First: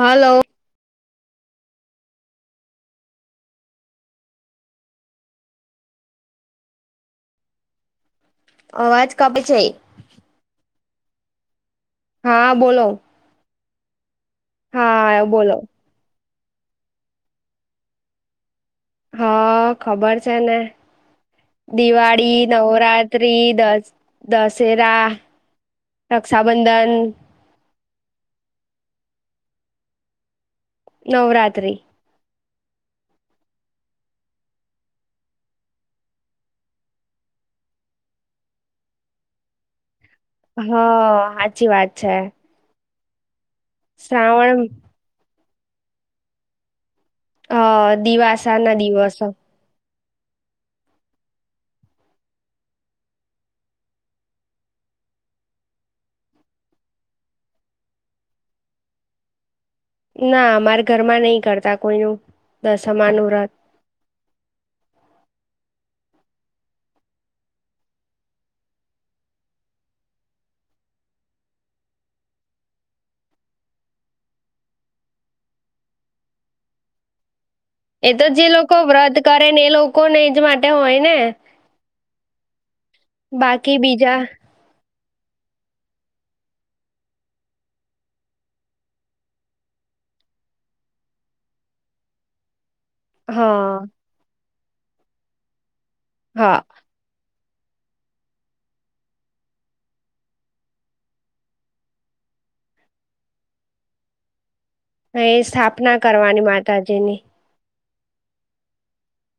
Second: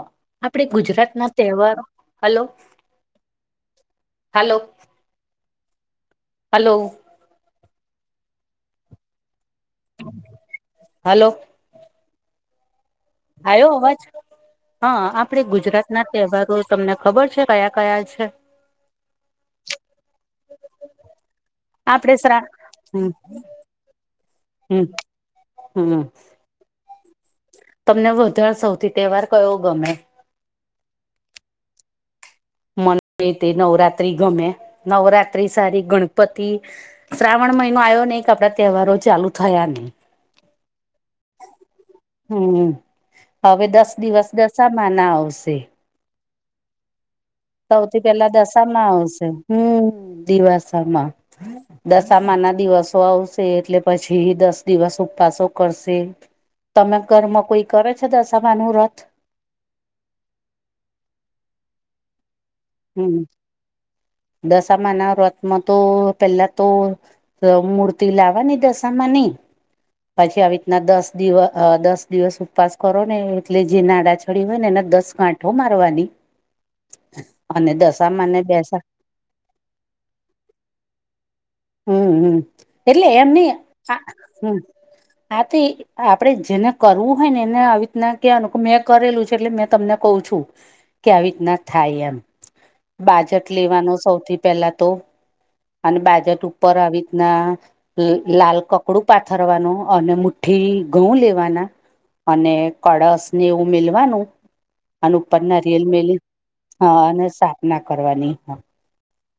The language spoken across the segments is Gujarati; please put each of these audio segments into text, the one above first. હલો ગુજરાતના તહેવારો હલો. Hello hello. અવાજ કાપે છે. હાલો હા બોલો. આયો અવાજ, હા આપડે ગુજરાત ના તહેવારો તમને ખબર છે કયા કયા છે? હા ખબર છે ને આપડે શ્રા દિવાળી, હમ નવરાત્રી, દસ દશેરા હમ્મ. રક્ષાબંધન તમને વધારે સૌથી તહેવાર કયો ગમે? નવરાત્રિ. તે નવરાત્ર્રી ગમે નવરાત્રી સારી ગણપતિ શ્રાવણ મહિનો આવ્યો નહીં કે આપડા તહેવારો ચાલુ થયા નહીં. હા હાચી વાત છે. હમ્મ હવે દસ દિવસ શ્રાવણ દસાામાં ના આવશે. અ સૌથી પેલા દિવાસા ના દશામાં દિવસો આવશે હમ્મ દિવાસમાં દશામા ના દિવસો આવશે એટલે પછી દસ દિવસ ઉપવાસો કરશે. તમે ઘરમાં કોઈ કરે છે દસામા નું વ્રત? ના અમારા ઘરમાં નહી કરતા કોઈ ન દસમા હમ નું વ્રત. દશામા ના વ્રથમાં તો પેલા તો. તો મૂર્તિ લાવવાની દશામાં ની. પછી આવી રીતના દસ દિવસ દસ દિવસ ઉપવાસ કરો ને એટલે જે નાડા ચડી હોય ને એના દસ કાંઠ. તો મારવાની. અને એ તો દશામાંને જે લોકો બેસા વ્રત કરે ને એ લોકોને એજ માટે હોય ને. હમ્મ હમ્મ એટલે એમની બાકી આ બીજા હમ્મ આથી. આપડે જેને કરવું હોય ને એને આવી રીતના કહેવાનું કે મેં કરેલું છે એટલે મેં તમને કઉ છું. કે આવી રીતના થાય એમ. બાજટ હા લેવાનો સૌથી પેલા તો અને બાજટ હા ઉપર આવી રીતના લાલ કપડું પાથરવાનું અને મુઠ્ઠી ઘઉં લેવાના. અને કળશ ને એવું મિલવાનું. અને એ ઉપરના રિયલ સ્થાપના મેલી કરવાની હા માતાજીની અને સ્થાપના કરવાની હ.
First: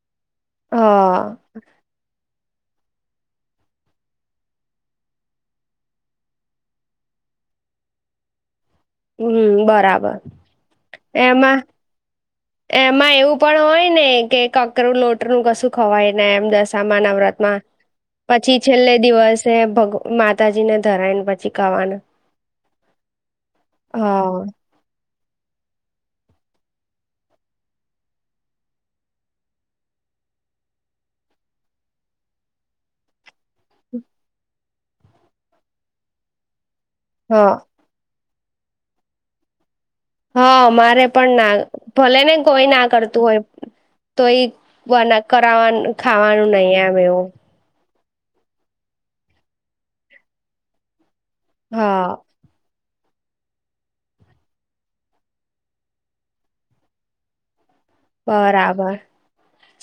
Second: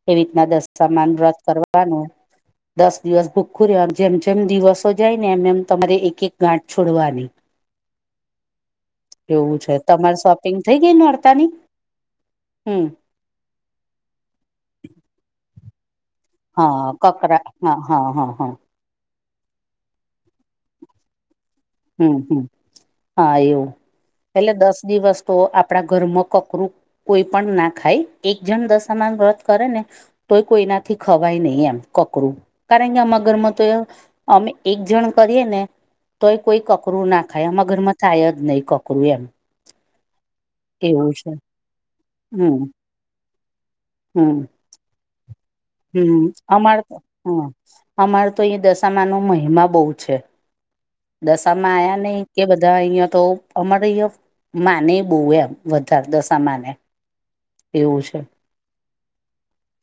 એવી રીતના દસ્માન હા વ્રત કરવાનું. દસ દિવસ ભૂખું રહે જેમ દિવસો જાય ને એમ એમ તમારે એક એક છોડવાની. હમ્મ એવું છે બરાબર તમારે શોપિંગ થઈ ગઈ નોરતાની એમાં. હમ એમાં એવું પણ હોય ને કે કકરું લોટ. નું કશું ખવાય ને એમ હા દશામાં નવરાત કકરા માં હા હા હા હા પછી છેલ્લે દિવસે ભગ માતાજીને ધરાયને પછી. ખાવાનું હમ્મ હમ્મ હા એવું હા પેલે દસ દિવસ તો આપણા ઘરમાં કકરું કોઈ પણ ના ખાય એક જણ દશામાં વ્રત કરે ને. તોય કોઈનાથી ખવાય નહીં એમ કકરું કારણ કે આમ ઘરમાં તો એ. અમે એક જણ કરીએ ને. તોય કોઈ કકરું ના ખાય હા આમાં ઘરમાં થાય જ નહીં કકરું એમ. હા મારે એવું છે પણ ના ભલે ને કોઈ હમ ના કરતું હોય. તો હમ એ કર હમ ખાવાનું અમાર નહી તો આમ એવું. હમ અમારે તો અહી દશામા ન મહિમા બહુ છે દશામાં આયા નહ. હા એ બધા અહંયા તો અમારે અહં માને બહુ એમ વધારે દશામાંને. એવું છે. બરાબર.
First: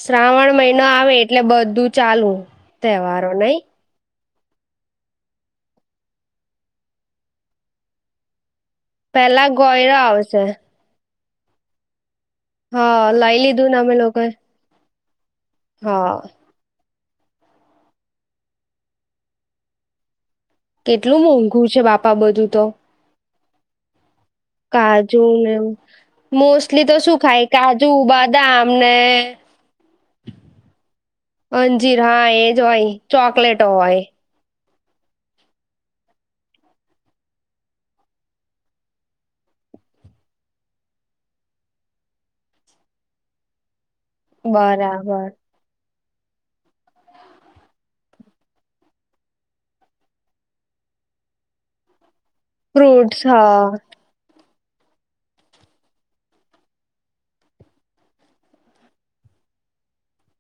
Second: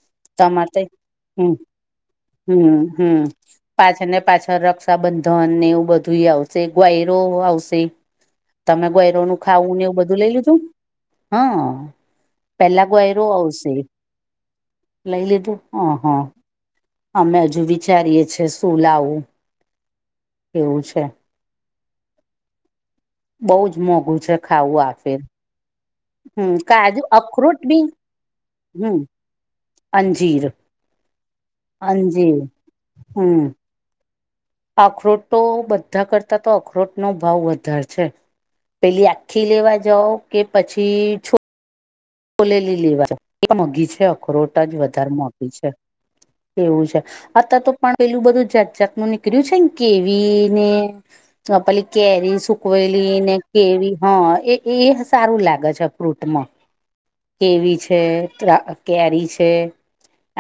શ્રાવણ તમારે મહિનો તઈ આવે એટલે હમ બધું ચાલુ હમ હમ તહેવારો નઈ. પાછળ ને પાછળ રક્ષાબંધનને એવું બધું આવશે ગ્વાયરો આવશે. તમે ગયરો નું પેલા ખાવું ને એવું ગોયરા બધું લઈ આવશે લીધું હા. પેલા હા ગયરો લઈ લીધું આવશે ને અમે લોકોએ લઈ લીધું. હા. અમે હજુ વિચારીએે છીએ શું લાવું. એવું છે કેટલું મોંઘું છે, બાપા બધું તો. બઉ જ મોંઘુ છે. ખાવું આ ફેર કાજુ ને એવું હમ મોસ્ટલી તો કાજુ શું ખાય અખરોટ બી કાજુ બદામને હમ અંજીર અંજીર હા એજ હોય, હમ ચોકલેટ હોય. અખરોટ તો, બધા કરતા તો અખરોટ નો ભાવ વધારે છે. પેલી આખી લેવા જાવ કે પછી છો ખોલેલી લેવા જાવ એ પણ મોંઘી છે, અખરોટ જ વધારે બરાબર મોંઘી છે એવું છે. અત્યારે તો પણ પેલું બધું જાત જાત નીકળ્યું છે ને કેવી ને પેલી કેરી સુકવેલી ફ્રૂટ્સ ને હા કેવી હા એ સારું લાગે છે ફ્રૂટમાં. કેવી છે, [inaudible] કેરી છે.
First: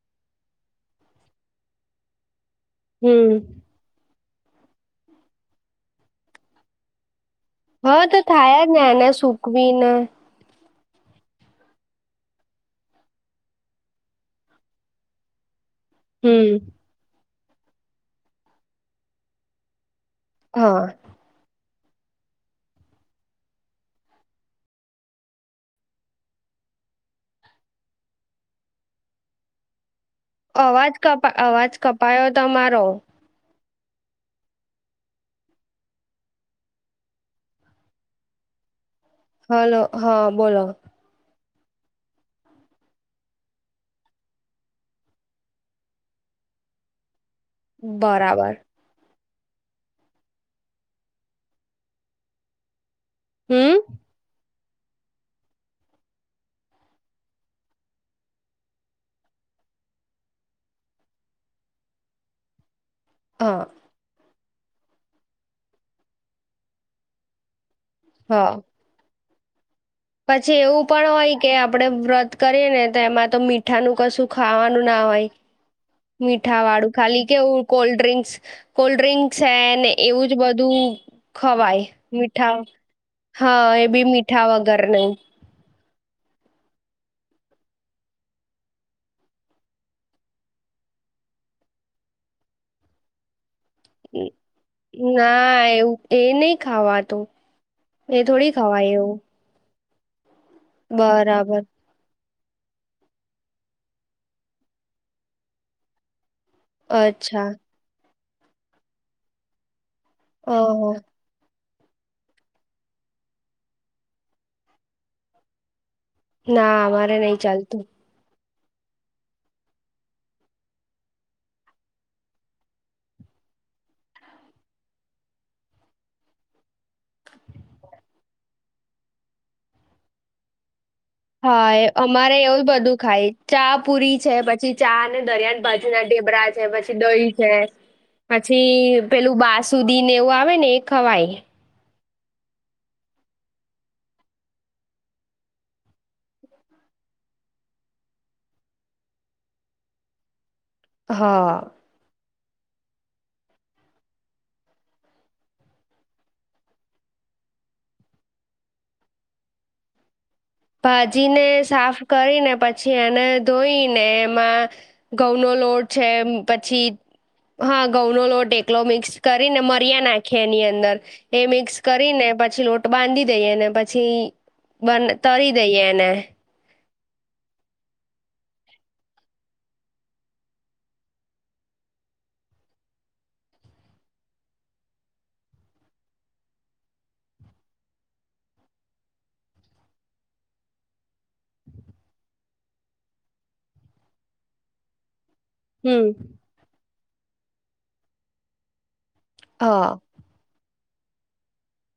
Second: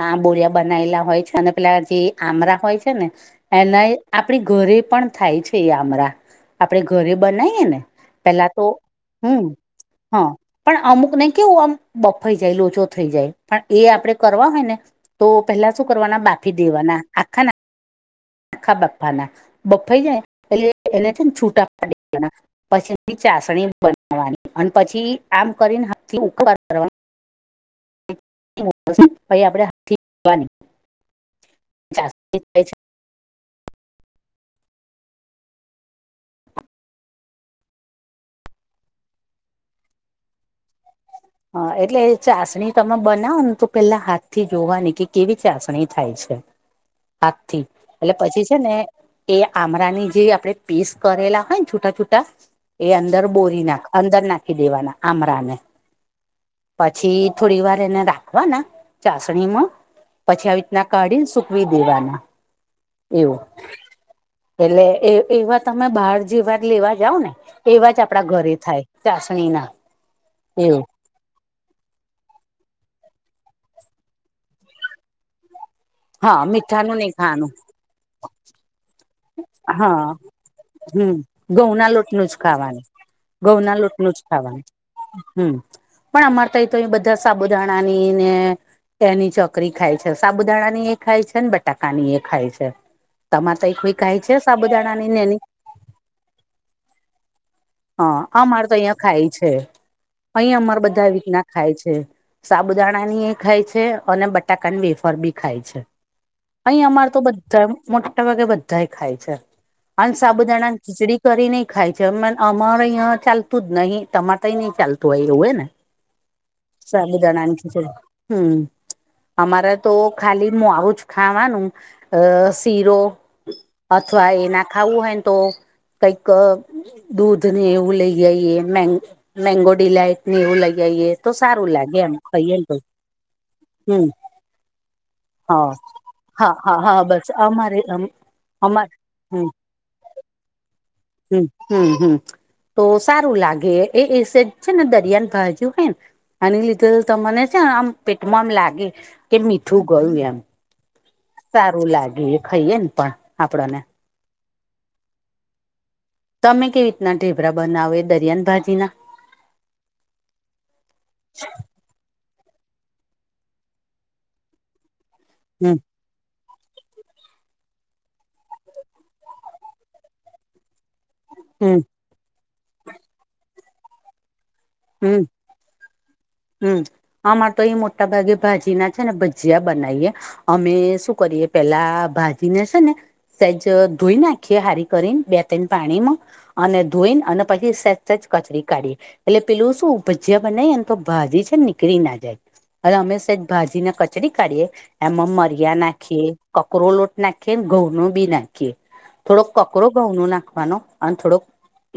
આબોળિયા બનાવેલા હોય છે અને પેલા જે આમળા હોય છે ને હમ એના આપણા ઘરે પણ થાય છે એ આમળા આપણે ઘરે બનાવીએ ને હા પેલા થાય તો જ ને એને હમ સૂકવીને હા. પણ અમુકને કેવું આમ બફાઈ જાય, લોચો થઈ જાય પણ એ આપણે કરવા હોય ને. તો પેલા શું કરવાના હમ બાફી દેવાના આખા આખા બાફવાના, બફાઈ જાય હા એટલે એને છે ને છૂટા પાડી દેવાના. પછી એની ચાસણી બનાવવાની અને પછી આમ કરીને હાથથી [inaudible] કરવા. [inaudible] અવાજ કપાયો ચાસણી થાય છે તમારો. હેલો હા બોલો. હ એટલે ચાસણી તમે બનાવોને તો પેલા હાથથી જોવાની કે કેવી ચાસણી થાય છે. [unintelligible] હાથ થી એટલે પછી બરાબર છે ને એ આમળની જે આપણે પીસ કરેલા હોય ને છૂટા છૂટા એ અંદર બોરી હમ નાખવાના, અંદર નાખી દેવાના આમરા ને પછી થોડી વાર એને રાખવાના ચાસણીમાં પછી આવી રીતના કાઢીને સુકવી દેવાના હા એવું. એટલે એ એવા તમે બહાર જેવા લેવા જાવ ને એવા જ આપણા હા ઘરે થાય. ચાસણીમાં પછી એવું પણ હોય કે આપણે વ્રત કરીએ ને તો એમાં તો મીઠાનું કશું ખાવાનું ના હોય. હા મીઠાવાળું મીઠાનું નહી ખાલી ખાવાનું કેવું કોલ્ડડ્રિંક્સ કોલ્ડડ્રિંક્સ છે ને હા એવું જ બધું હમ ઘઉં ખવાય ના લોટનું જ મીઠા ખાવાનું ઘઉં હા ના એ પણ લોટનું જ મીઠા ખાવાનું વગર નહી. હમ પણ અમારે તો એ તો અ બધા સાબુદાણાની ને એની ચકરી ખાય છે, સાબુદાણા ની એ ખાય છે ને બટાકા ની એ ખાય છે. તમારે [inaudible] સાબુદાણાની ને એની ના એવું એ નહીં ખાવાતું. હા એ થોડી આમારે તો ખવાય અહિયાં એવું ખાય છે, અહીંયા અમારે બધા રીતના બરાબર ખાય છે. સાબુદાણાની પણ ખાય છે અને બટાકાની વેફર પણ ખાય છે. અહીં અમારે તો અચ્છા બધા મોટા ભાગે ખાય છે. અને સાબુદાણાની ઓહો ખીચડી કરી ને ખાય છે અમારે અહીં ચાલતું જ નહી તમારે તો ચાલતું હોય એવું હ ને [inaudible] અમારે નહી સાબુદાણાની ચાલતું ખીચડી હમ્મ. અમારે તો ખાલી મું આવું જ ખાવાનું અ શીરો અથવા એ ના ખાવું હોય ને તો કઈક દૂધ ને એવું લઈ આઈએ મેં-મેંગો ડીલાઈટને એવું લઈ આઈએ. તો સારું હા એ લાગે એમ અમારે ખાઈએ એવું ને તો બધું ખાય, હમ ચા-પુરી છે પછી ચાને દરિયાન હા ભા જીના ઢેબરા હા છે હા પછી હા બસ દહી છે. અમારે અમા પછી પેલું હમ બાસુદીને એવું આવે ને એ ખવાય. હમ્મ હમ્મ તો સારું લાગે એ એ સેજ છે ને દરિયાન ભાજી હોય આની લીધે તમને છે ને આમ પેટમાં આમ લાગે કે મીઠું ગયું એમ. હા સારું લાગે એ ખાઈએને પણ આપણને તમે કેવી રીતના ઢેભરા બનાવે દરિયાન ભાજીના ભાજીને સાફ કરીને પછી એને ધોઈને એમાં ઘઉંનો હમ લોટ છે પછી હા ઘઉંનો લોટ એકલો મિક્સ કરીને મરીયા નાખીએ એની અંદર. એ મિક્સ હમ કરીને પછી લોટ બાંધી દઈ અને પછી બંદ કરી દઈએ એને. હમ્મ આમારે તો એ મોટા ભાગે ભાજીના છે ને ભજીયા બનાઈએ. અમે શું કરીએ પેલા ભાજીને છે ને સેજ ધોઈ નાખીએ હારી કરીન બે-ત્રણ પાણીમાં અને ધોઈને અને પહી સેજ-સેજ કચરી કાઢીએ એટલે પેલું શું ભજીયા બનાઇએને તો ભાજી છે ને નીકળી ના જાય. [unintelligible] અમે સેજ ભાજીને કચરી કાઢીએ એમાં મરી યા હમ નાખીએ, કકરો લોટ નાખીએ ને ઘઉંનો બી નાખીએ. થોડોક કોકરો હા ઘઉંનો નાખવાનો અને થોડોક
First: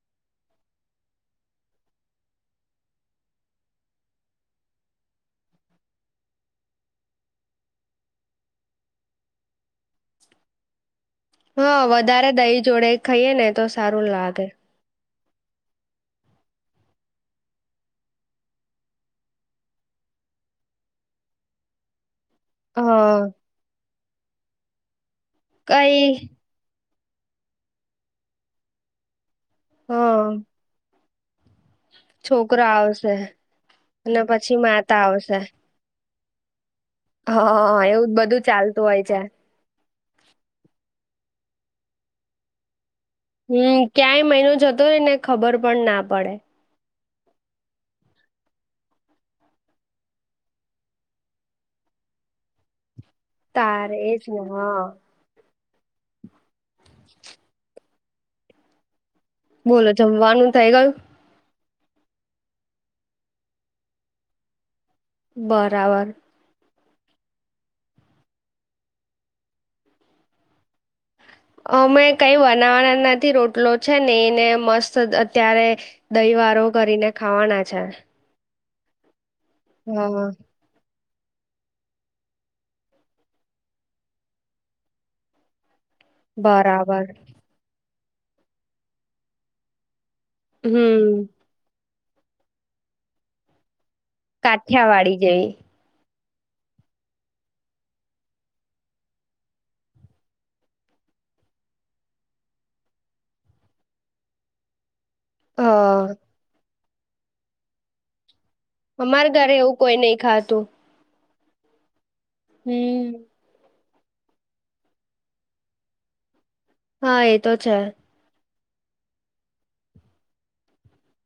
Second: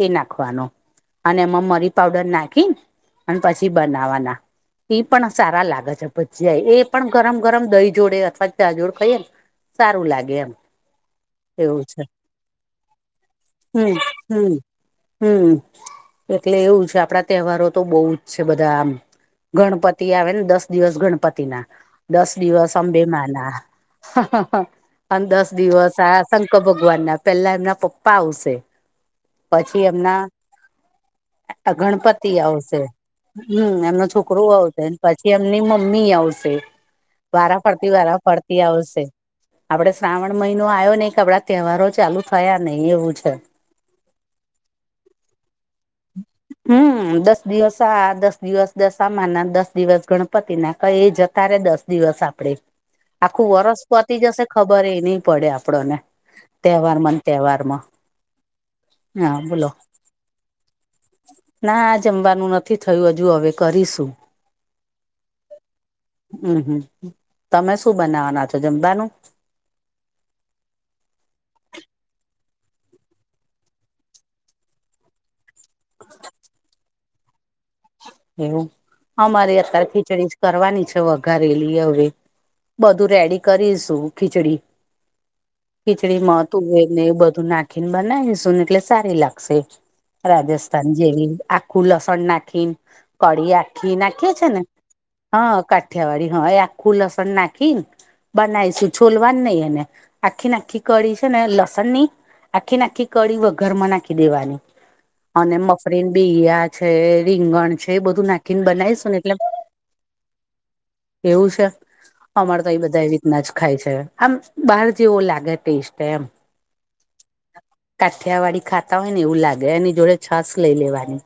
એ નાખવાનો અને એમાં મરી પાવડર ના ખી અને પછી બનાવાના. ઈ પણ સારા લાગ છ ભજીયા એ પણ ગરમ-ગરમ દહી જોડે અથવા ચા જોડ ખઈએને સારું લાગે એમ. હા, એવું છે વધારે દહી જોડે ખઈએ ને તો સારું લાગે. હમ્મ એટલે એવું છે આપડા તેહવારો તો બહુ જ છે બધા આમ, ગણપતિ આવે ને દસ દિવસ ગણપતિના, દસ દિવસ અંબે હા માંના અને દસ દિવસ આ કઈ શંક્ ર ભગવાનના પહેલા એમના પપ્પા આવશે પછી એમના, હા આ ગણપ તિ આવશે હમ્મ એમનો અને છોકરો પછી આવશે, માતા પછી આવશે એમની મમ્મી આવશે. વારા હા ફરતી, એવું જ વારા બધું ફરતી ચાલતું હોય આવશે. છે આપડે શ્રાવણ મહિનો આવ્યો નહીં કે આપડા તહેવારો ચાલુ થયા નહી એવું જ. હમ્મ ક્યાંય મહિનો જતો રહે ને ખબર પણ ના પડે. હમ્મ. દસ દિવસ, આ દસ દિવસ દસામાં ના, દસ દિવસ ગણપતિ ના, કઈએ જતા રે દસ દિવસ આપડે આખું વરષ તારે પતી એજ ને જશે હા ખબર એ નહીં પડે આપડોને તહેવારમાને તહેવારમાં, હા બોલો. જમવાનું થઇ ગયું. ના, જમવાનું નથી થયું હજુ હવે કરીશું. બરાબર. હમ્મ હમ્મ તમે શું બનાવવાના છો જમવાનું. અમે કઈ બનાવવાના નથી રોટલો છે એને મસ્ત અત્યારે દહીવાળો કરીને ખાવાના છે. એવું અમારે અત્યારે હા ખીચડી જ કરવાની છે હવ વઘારેલી [unintelligible] બધું રેડી કરીશું ખીચડી. ખીચડીમાં તુવેર ને બરાબર એ બધું નાખીને બનાવીશું ને એટલે સારી લાગશે. રાજસ્થાન હમ જેવી આખું લસણ નાખી ન. કઢી આખી નાખીએ છીએ ને કાઠિયાવાડી જેવી હા કાઠિયાવાડી હા એ આખું લસણ નાખી ન, બનાઈશું છોલવાનું નહી એને આખી ન આખી કળી છે ને લસણની આખીને આખી ન આખી કળી વઘારમાં નાખી દેવાની. અને મગફળી ન હા બીયા છે, રીંગણ છે એ બધું નાખ અમાર ઘરે એવું કોઈ નહી ખાતું. એવું છે, અમાર તો એ બધા એ હમ રીતના જ ખાય છે. આમ, બાહર જેવો લાગે ટેસ્ટ એમ. હા એ તો છે. કાઠિયાવાડી ખાતા હોય ને એવું લાગે એની જોડે છાશ લઈ લેવાની.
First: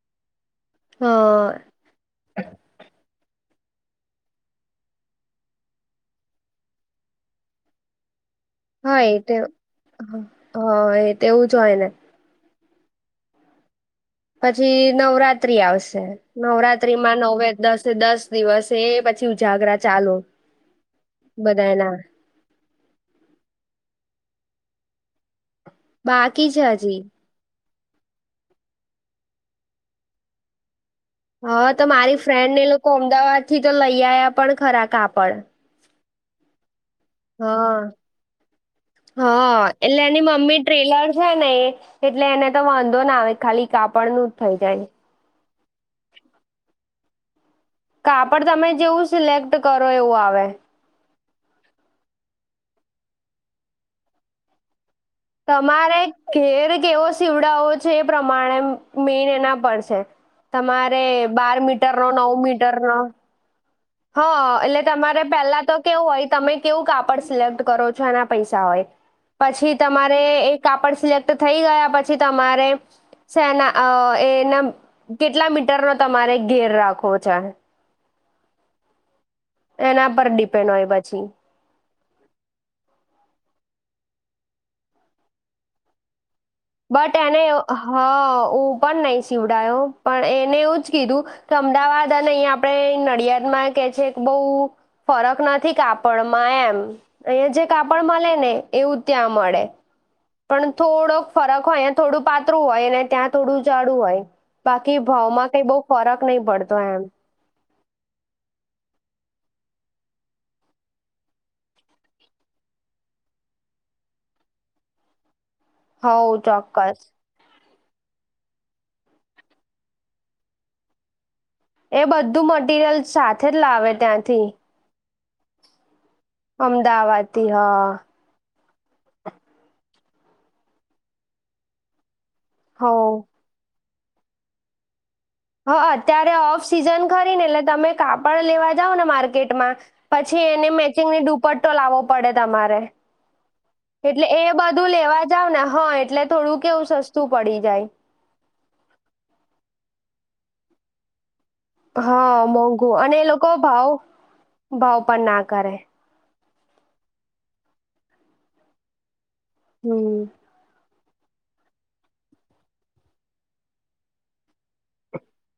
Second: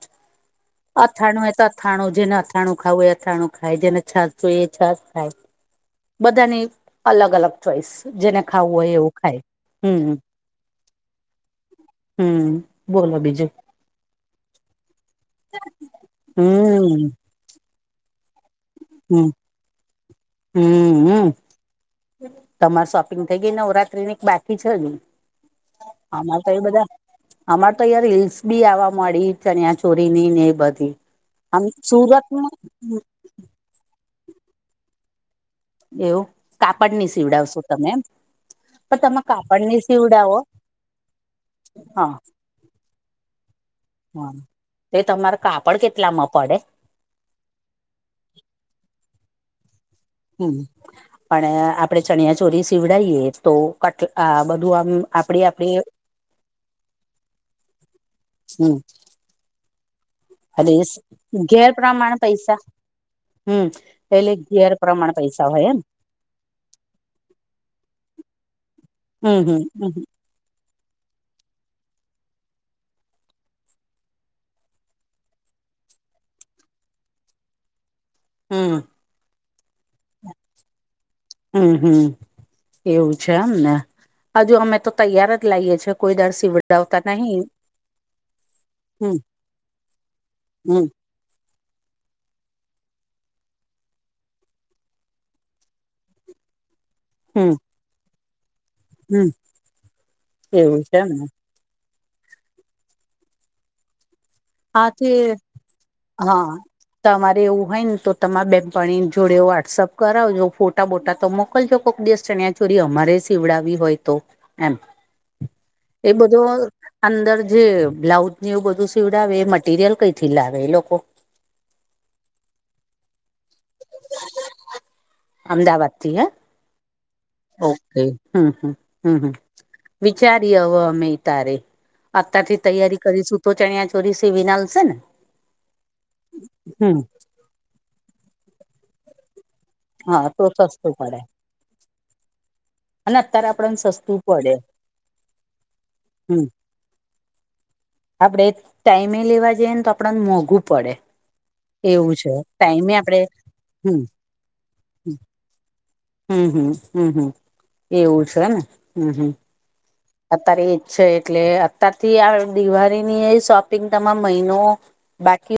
હા અથાણું એ તો અથાણું જેને અથાણું ખાવું એ અથાણું ખાય, જેને છાસ જોઇએ એ છાસ ખાય. બધાની અલગ અલગ. ચોઇસ જેને ખાવું હોય હા એવું એ તે ખાય હમ્મ. હા એ તેવું જ હોય ને હમ્મ બોલો બીજું. પછી નવરાત્રી આવશે હમ નવરાત્રીમાં નવે દસે દસ દિવસ તે પછી હમ ઉજાગરા ચાલુ હમ બધાય ના. તમાર શોપિંગ થઈ ગઈ નવરાત્રીની કે બાકી છે હજુ. હમારે બાકી તો એ છે બધા હજી અમારે તો યાર રીલ્સ બી આવા માંડી ચણિયા ચોરીની ને એ બધી. આમ હા તો મારી સુરતમાં ફ્રેન્ડ ને લોકો અમદાવાદથી તો લઈ આયા પણ ખરા કાપડ. એવું કાપડની સીવડાવશો હા તમે એમ. પણ તમે હા કાપડની એટલે એની સીવડાવો મમ્મી ટ્રેલર છે ને એ હા એટલે એને તો વાંધો ના આવે ખાલી કાપડનું જ થઈ જાય. પણ કેટલામાં પડે? કાપડ તમે જેવું સિલેક્ટ કરો એવું આવે. હમ પણ આપણે ચણિયા ચોરી સીવડાયએ તો કટ આ બધું આમ આપડી આપડી તમારે ઘેર કેવો સીવડાવો છે એ પ્રમાણે હમ મેળના પડશે. ઘેર પ્રમાણ પૈસા. મીટરનો હા ઘેર એટલે પ્રમાણ તમારે પૈસા પેલા હોય તો એમ કેવું હોય તમે કેવું કાપડ સિલેક્ટ કરો છો એના પૈસા હોય. હમ હમ પછી હમ તમારે એ કાપડ સિલેક્ટ થઈ ગયા પછી તમારે છે ન અ એના કેટલા મીટરનો તમારે ઘેર રાખવો છે. હમ્મ. એના પર ડિપેન્ડ હોય પછી. હમ્મ હમ્મ. એવું છે એમને હજુ અમે તો તૈયાર જ લાઈએ છીએ કોઈ દાડ સિવડ બટ એને હ હું પણ હમ નહી સીવડાયો પણ એને એવું હમ જ કીધું. અમદાવાદ અને અહીંયા આપણે નડિયાદમાં કે છે કે બુ ફરક નથી કાપડમાં એમ, હમ અહીયાં જે કાપડ મલે ને એવું હમ ત્યાં મળે. પણ એવું છે થોડોક એમને ફરક હોયં અયા થોડું પાતરું હોય ને ત્યાં થોડું જાડું હોય. બાકી આથી ભાવમાં કઈ બહુ ફરક નહી હા પડતો એમ તમારે એવું હોય ને તો તમા બેનપણી જોડે વોટ્સઅપ કરાવજો ફોટા બોટા તો મોકલજો કોઈક દિવસ ચણ્યા ચોરી અમારે સીવડાવી હોય તો એમ [unintelligible] એ બધો ચોક્કસ અંદર જે બ્લાઉઝની એવું બધું સીવ આવે એ મટીરિયલ કઈ થી લાવે એ લોકો એ બધું મટરિયલ સાથે જ લાવે ત્યાંથી અમદાવાદથી હે અમદાવાદ થી હા ઓકે હમ હમ હમ હમ વિચારી હમે તારે અતાર થી તૈયારી હોવ કરીશું તો ચણિયા ચોરી સીવિને આલશે ને હ અત્યારે ઓફ હમ સિઝન ખરી ને એટલે તમે કાપડ લેવા જાવ ને માર્કેટમાં હા પછી તો એની સસ્તું પડે મેચિંગની દુપટ્ટો લાવવો પડે તમારે અને અત્યારે આપણને સસ્તું એટલે પડે એ બધું લેવા જાવ ને હ એટલે હમ થોડું કેવું સસ્તું. તું પડી જાય. આપડે ટાઈમે લેવા જઈએને તો આપડાને મોંઘું પડે. એવું છે હા ટાઈમે મોંઘું અને આપડે એ લોકો ભાવ હમ ભાવ પણ ના કરે હમ હમ હમ હમ એવું છે ને હમ હમ હમ અત્યારે ઈચ્છા એટલે અતારથી આ દિવાળીની શોપિંગ તમા મહીનો બાકી